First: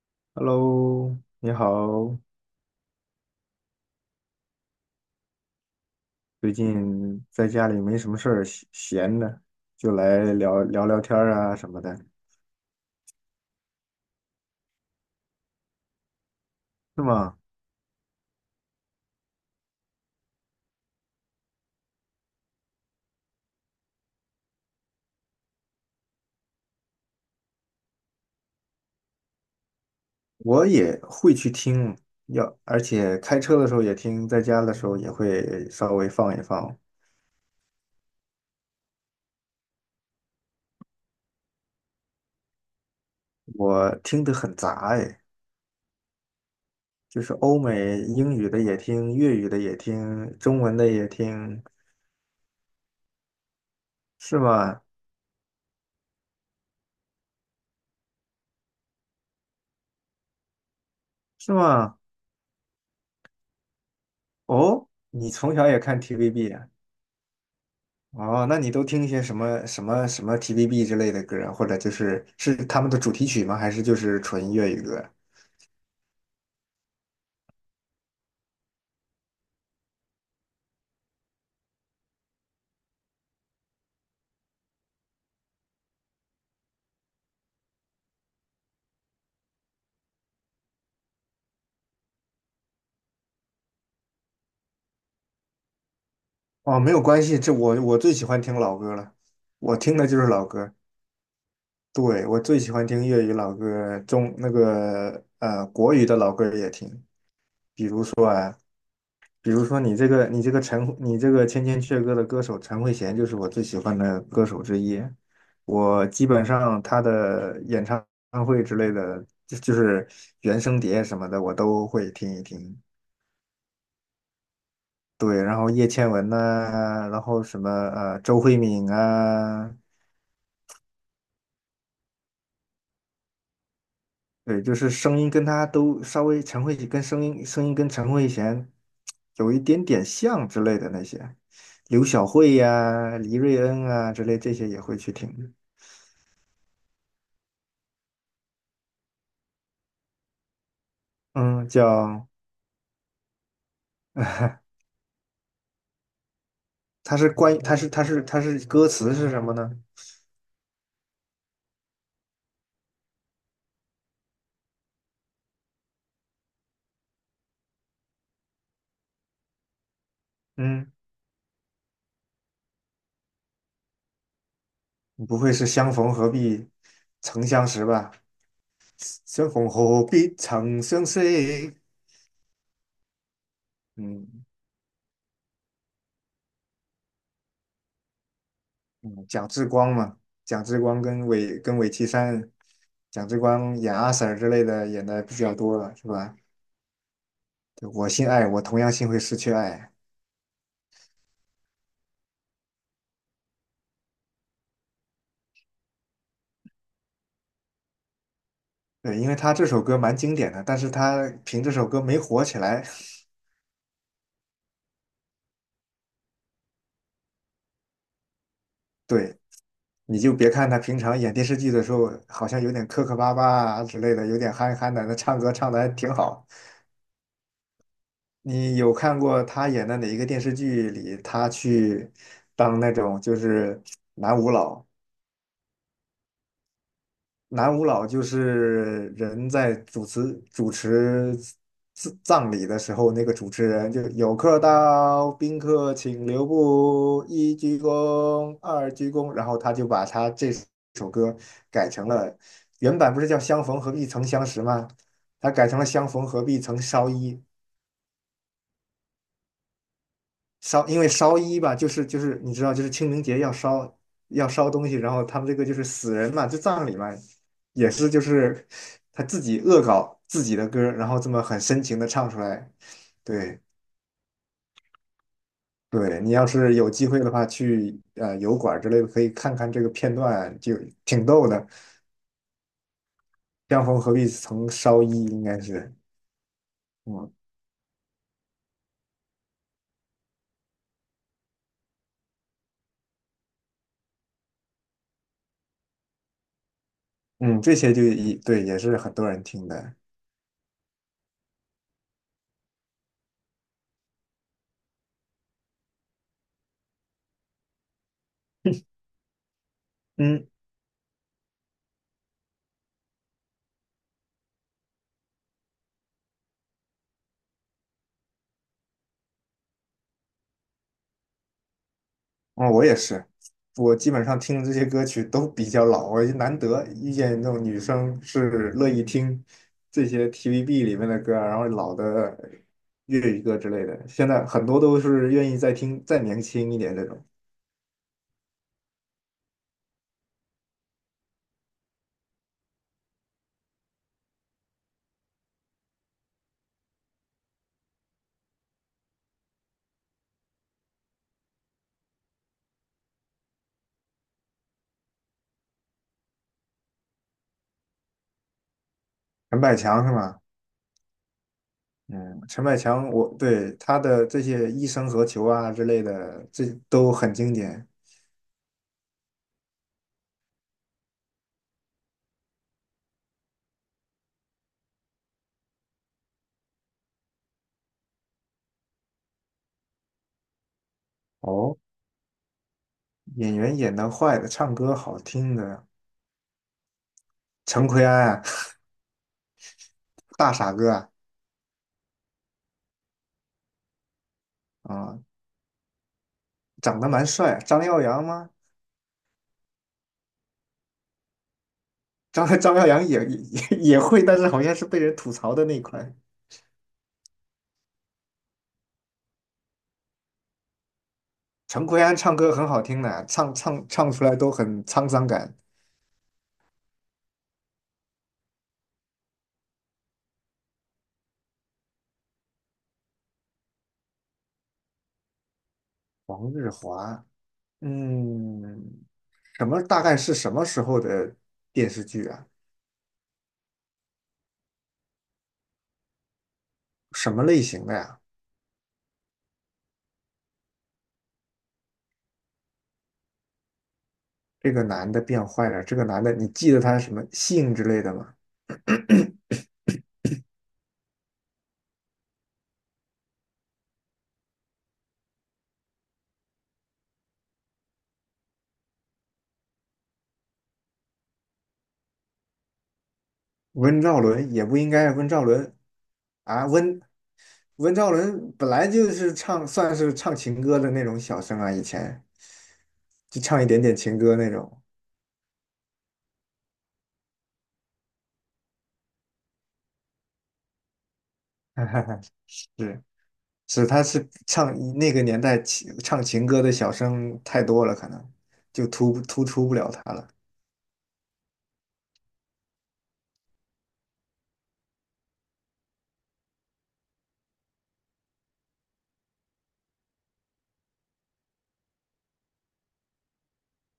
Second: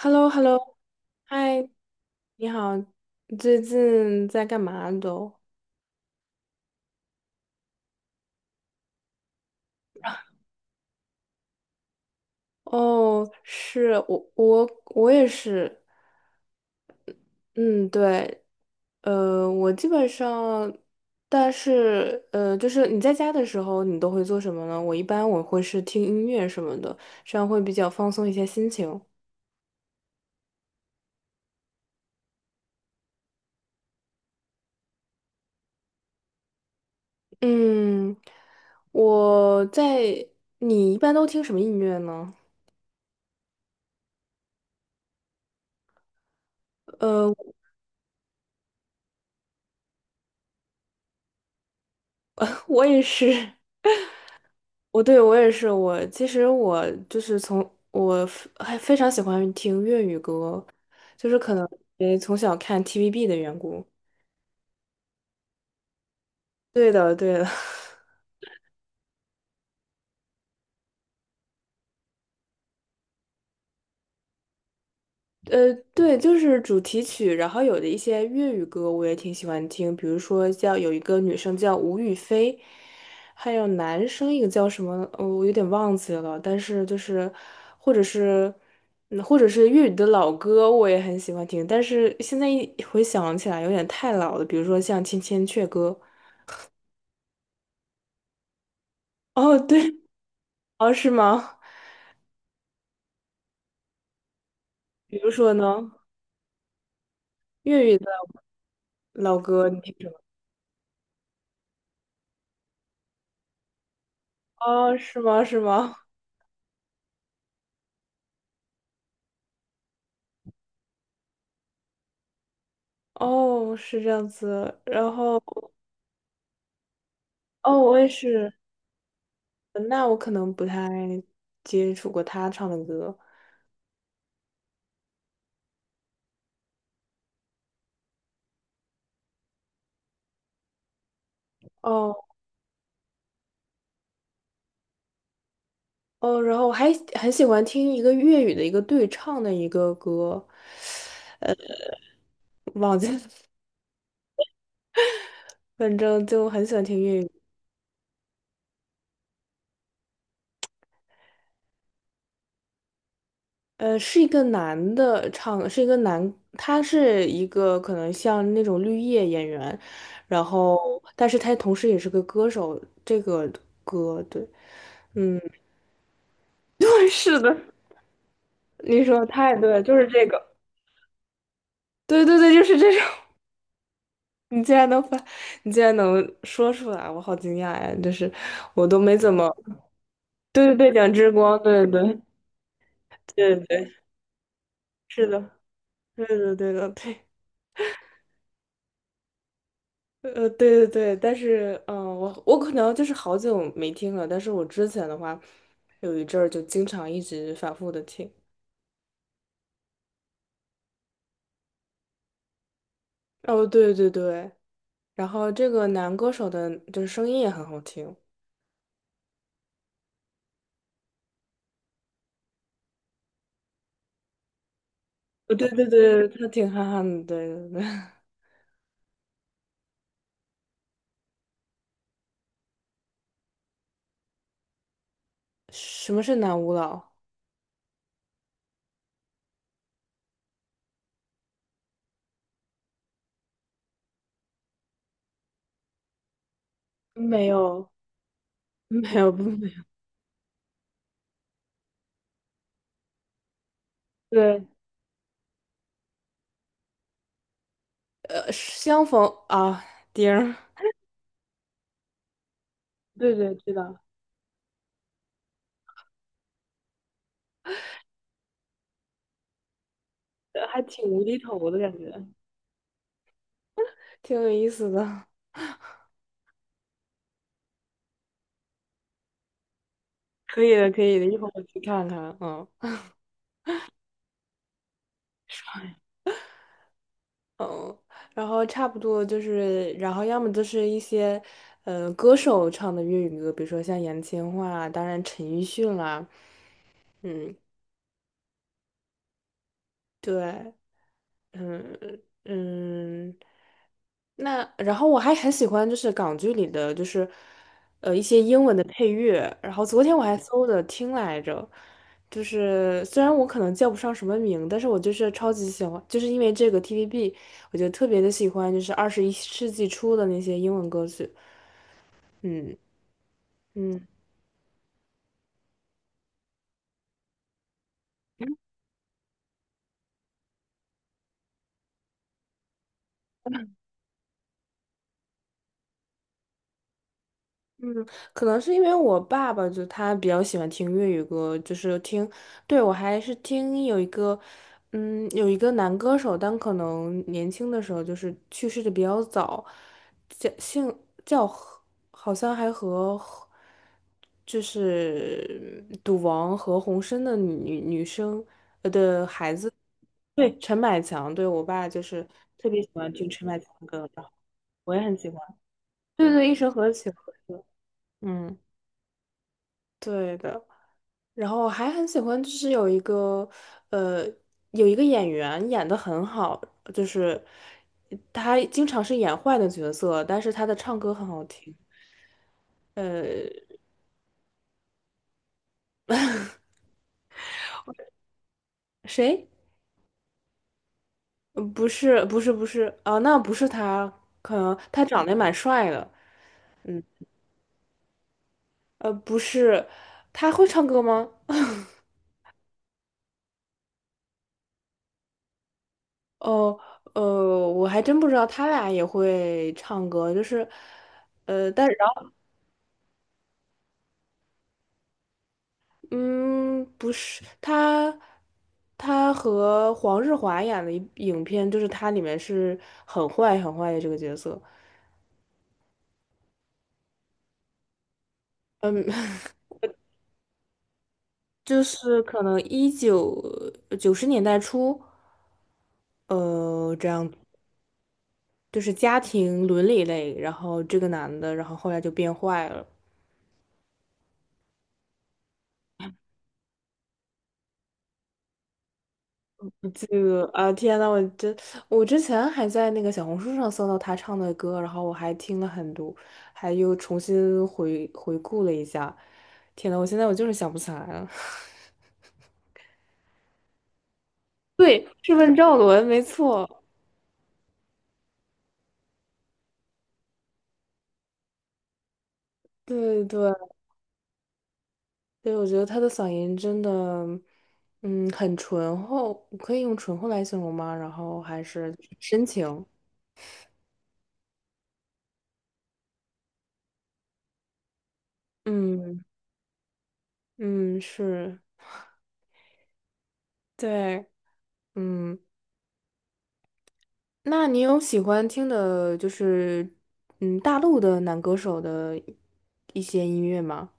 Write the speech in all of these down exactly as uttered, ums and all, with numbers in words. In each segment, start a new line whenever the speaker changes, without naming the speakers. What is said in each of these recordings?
h e l l o h e l l o
Hello，你
嗨，
好，
你好，你最近在干嘛都？
最近在家里没什么事儿，闲闲的就来聊聊聊天儿啊什么的，
哦，是我，我我也是，
是吗？
嗯，对，呃，我基本上，但是呃，就是你在家的时候，你都会做什么呢？我一般我会是听音乐什么的，这样会比较放松一些心情。
我也会去听，要，而且开车的时候也听，在家的时候也会稍微放一放。
嗯，我在，你一般都听什么音乐呢？
我听得很杂哎，就是
呃，
欧美英语的也听，粤语的也听，中文的也听，
我也是。
是吗？
我对我也是，我其实我就是从我非还非常喜欢听粤语歌，就是
是
可能
吗？
因为从小看 T V B 的缘故。
哦，你从小也看 T V B 啊？
对的，对的。
哦，那你都听一些什么什么什么 T V B 之类的歌啊，或者就是是他们的主题曲吗？还是就是纯粤语歌？
呃，对，就是主题曲，然后有的一些粤语歌我也挺喜欢听，比如说叫有一个女生叫吴雨霏，还有男生一个叫什么，呃我有点忘记了，但是就是或者是嗯或者是粤语的老歌我也很喜欢听，但是现在一回想起来有点太老了，比如说像《千千阙歌》，
哦，没有关系，这我我最喜欢听老歌了，
哦，
我听
对，
的就是老歌。
哦，是吗？
对，我最喜欢听粤语老歌，中那
比
个
如说
呃
呢，
国语的老歌也听。
粤语的老
比如
歌你
说
听
你
什
这
么？
个你这个陈你这个千千阙歌的歌手陈慧娴就是我最喜欢的歌手之
哦，
一，
是吗？是吗？
我基本上她的演唱会之类的，就就是原声碟什么的我都会听一听。
哦，是这样子，然后。
对，然后叶倩文呐、然后什么
哦，我也
呃周
是，
慧敏啊，
嗯那我可能不太接触过他唱的歌。
对，就是声音跟她都稍微陈慧跟声音声音跟陈慧娴有一点点像之类的那些，刘
哦
晓慧呀、黎瑞恩啊之类这些也会去听。
哦，然后我还很喜欢听一个粤语的一个对唱的一个歌，
嗯，叫，
忘记了，反正就很喜欢听
它
粤
是
语。
关于，它是它是它是歌词是什么呢？
呃，是一个男的唱，是一个男，他是一个可能像那种绿叶演员，然
嗯，
后但是他同时也是个歌手，这个歌对，
不
嗯，
会是相逢何必
对，是
曾
的，
相识吧？
你说得
相
太
逢
对了，就是
何
这
必
个，
曾相识？
对对对，就是这种。
嗯
你竟然能发，你竟然能说出来，我好惊讶呀！就是我都没
嗯，
怎
蒋
么，
志光嘛，蒋
对对
志
对，
光
两
跟
只
韦
光，
跟
对
韦绮
对
珊，蒋
对
志
对
光演
对，
阿 Sir 之类的演的
是
比
的，
较多了，是
对
吧？
的对的对，
对我心爱，我同样心会失去爱。
呃对对对，但是嗯、呃我我可能就是好久没听了，但是我之前的话有一阵儿就经常一直反复的听。
对，因为他这首歌蛮经典的，但是他凭这首歌没火起来。
哦，对对对，然后这个男歌手的就是声音也很好听。
对，你就别看他平常演电视剧的时候，好像有点磕磕巴巴啊之类的，有点憨憨的，那唱歌
呃对
唱的
对
还挺
对，他
好。
挺憨憨的，对对对。
你有看过他演的哪一个电视剧里，他去当那种就是男舞佬，
什么是男舞蹈？
南无老就是人在主持主持葬葬礼的时候，那个主持人就有客到，宾客请留步，
没
一鞠
有，
躬，二鞠
没
躬，
有，不
然后
没
他
有。
就把他这首歌改成了，原版不是叫相逢何必曾 相识
对
吗？他改成了相逢何必曾烧衣。
呃，相逢啊，丁儿，
烧，因为烧衣吧，就是就是你知道，就是清 明
对
节要
对，知
烧
道，
要烧东西，然后他们这个就是死人嘛，就葬礼嘛，也是就是他自己恶搞自己
呃
的歌
还
儿
挺
然后
无
这
厘
么很
头的
深
感
情的
觉。
唱出来。对
挺有意思的。
对，你要是有机会的话，去呃油管儿之类的可以看看这个片段，
可以
就
的，可以
挺
的，一会
逗
儿我
的。
去看看。嗯
江枫何必曾烧衣，应该是嗯
嗯，然后差不多就是，然后要么就是一些，呃，歌手唱的粤语歌，比如说像杨千嬅啊，当然陈奕迅啦，嗯，
嗯，这些就一对也是很多人听的。
对。嗯嗯，那然后我还很喜欢就是港剧里的就是呃一些英文的配乐，然后昨天我还
嗯。
搜的听来着，就是虽然我可能叫不上什么名，但是我就是超级喜欢，就是因为这个 T V B，我就特别的喜欢就是二十一世纪初的那些英文歌曲，
嗯，
嗯
我也是，我
嗯。
基本上听的这些歌曲都比较老，我就难得遇见那种女生是乐意听这些 T V B 里面的歌啊然后老的粤语歌之类的。现在很多都是愿意再听再年轻一点这种。
嗯，可能是因为我爸爸就他比较喜欢听粤语歌，就是听，对，我还是听有一个，嗯，有一个男歌手，但可能年轻的时候就是去世的比较早，叫姓叫何好像还和就是嗯赌王何鸿燊的女女生呃的孩
陈
子，
百强是吗？
对，陈百强，对我爸就是
嗯，陈
特
百
别喜
强
欢听
我，
陈百强
对
的
他
歌，然
的
后
这些《一
我也
生
很
何
喜欢，
求》啊之类
对
的，
对，一
这
生何其
都
何
很经典。
嗯。对的，然后还很喜欢，就是有一个，呃，有一个演员演的很好，就是他经常是演坏的角色，但是他的唱歌很好听。
哦，
呃，
演员演的坏的，唱歌好听的，陈奎安啊，
谁？
大傻哥啊，
呃不是，不是，不是啊，那不是他，可能他
啊、
长得也蛮帅的。
长得蛮帅啊，张耀扬吗？
呃，不是，他会唱歌吗？
张 张耀扬也也也会，但是好像是被人吐槽的那一块。
哦，呃，我还真不知道他俩也会唱歌，就是，呃，但。
陈奎安
然
唱歌很好听的，唱唱唱出来都很沧桑感。
嗯，不是，他他和黄日华演的一影片，就是他里面是很坏很坏的这个角色，
黄日华，嗯，
嗯，
什么大概是什么时候的
就
电视
是
剧
可
啊？
能一九九十年代初，呃，这
什
样
么类型的呀？
就是家庭伦理类，然后这个男的，然后后来就变坏了。
这个男的变坏了，这个男的你记得他什么姓之类的吗？
这个啊，天呐，我真，我之前还在那个小红书上搜到他唱的歌，然后我还听了很多，还又重新回回顾了一下。天呐，我现在我就是想不起来了。
温兆伦也不应
对，
该，温
是
兆
问
伦
赵伦，没
啊，
错。
温温兆伦本来就是唱算是唱情歌的那种小生啊，以前。
对
就
对
唱一点点情歌那种。
对，我觉得他的嗓音真的，嗯，很醇厚，可以用醇厚来形容吗？然后还是 深情，
是是，他是唱那个年代情唱情歌的小生太多了，可能就突
嗯
突出不了他了。
嗯，是，对，嗯。那你有喜欢听的，就是嗯，大陆的男歌手的一些音乐吗？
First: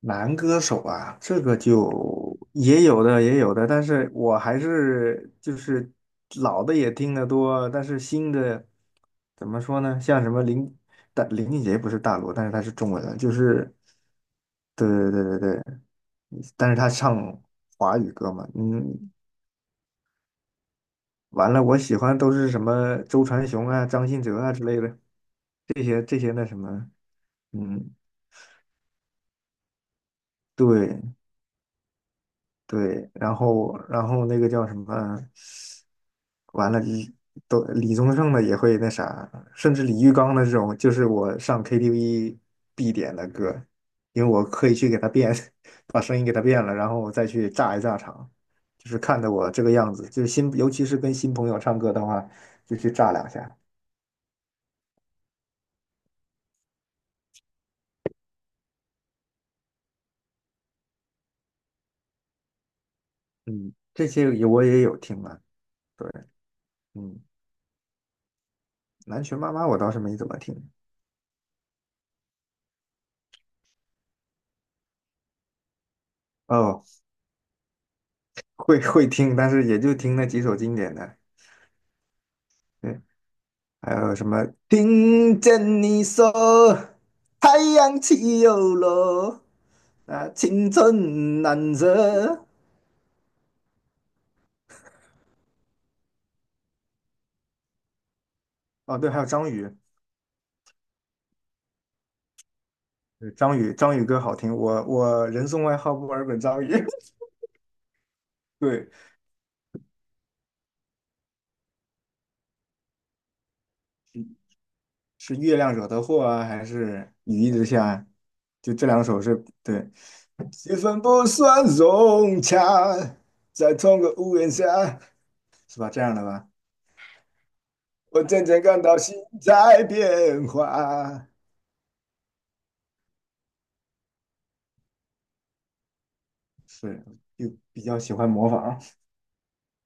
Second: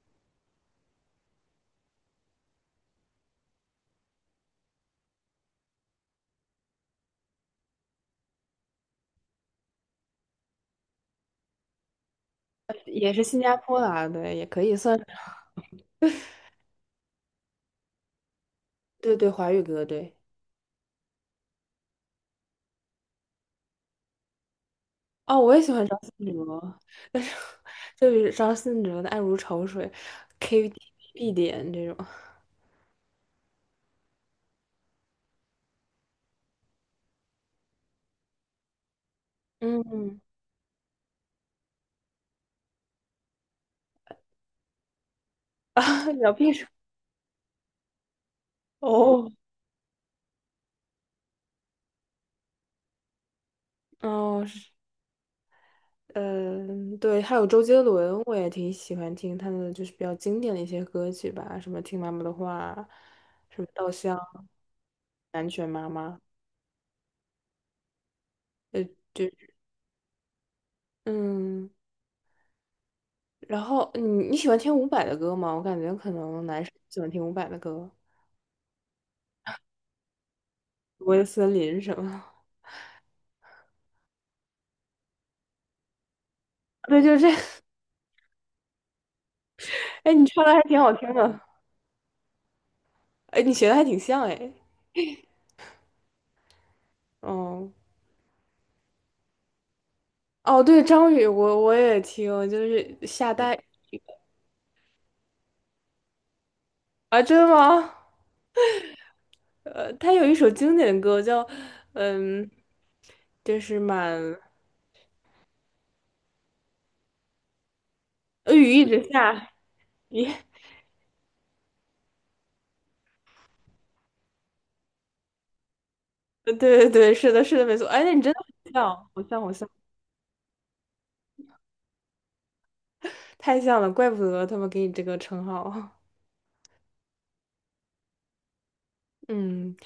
男歌手啊，这个就也有的也有的，但是我还是就是老的也听得多，但是新的怎么说呢？像什么林大林俊杰不是大陆，但是他是 中文
也
的，
是
就
新加
是
坡的啊，对，也可以
对
算是
对对对对，但是他唱华语歌嘛，嗯，
对对，华语歌，对。
完了，我喜欢都是什么周传雄啊、张信哲啊之类的，
哦，我也喜
这
欢张
些这
信
些那什
哲，
么，
但是
嗯，
就是张信哲的《爱如潮水》
对
，K T V 必点这种。
对，然后然后那个叫什么，完了，李都李宗盛的也会那啥，甚至李玉
嗯，
刚的这种，就是我上 K T V 必点的歌，因为我可以去给他变，把声 音
聊
给他
必
变
说
了，然后我再去炸一炸场，就是看的
哦
我这个样子，就是新，尤其是跟新朋友唱歌的话，就去炸两下。
哦是，嗯，对，还有周杰伦，我也挺喜欢听他的，就是比较经典的一些歌曲吧，什么《听妈妈的话》，什么
嗯，
《稻
这
香》。
些也我也有听啊，
南拳妈
对，
妈，
嗯，
呃，
南
就
拳妈妈我倒是没怎么听，
嗯，然后你你喜欢听伍佰的歌吗？我感觉可能男生
哦，
喜欢听伍佰的歌，
会会听，但是也就听那几首经典
《我
的，
的森林》什么，
对，还有什么听见你说
对，就是这，
太 阳起又落，
哎，你
啊，
唱的还
青
挺好听的，
春难舍，
哎，你学的还挺像，哎，哦，
哦，对，还有张宇，
哦，对，张宇，我我也听，就是
对
夏
张
代
宇张宇歌好听，我我人送外号墨尔本张宇，
啊，真的吗？
对，
呃，他有一首经典的歌叫，嗯，就是满
是月亮惹的祸啊，还是雨一直下，啊？
呃雨
就
一
这
直
两首是
下，
对。
咦，
气氛不算融洽，在同个屋檐下，是吧？这样的 吧？
对对对，是的，是的，没错，哎，那你
我
真的
渐渐
很
感到
像，
心
好像好像。
在变化，
太像了，怪不得他们给你这个称号。
是，就比较喜欢模仿。
嗯，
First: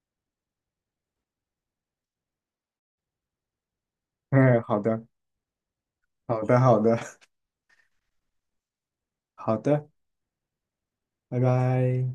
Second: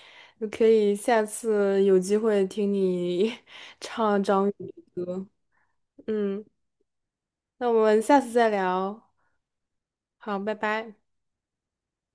就可以下次有机会听你 唱 张宇
嗯，好
的
的，
歌。
好
嗯，
的，好的，
那我们下次再聊。
好的，
好，拜拜。
拜拜。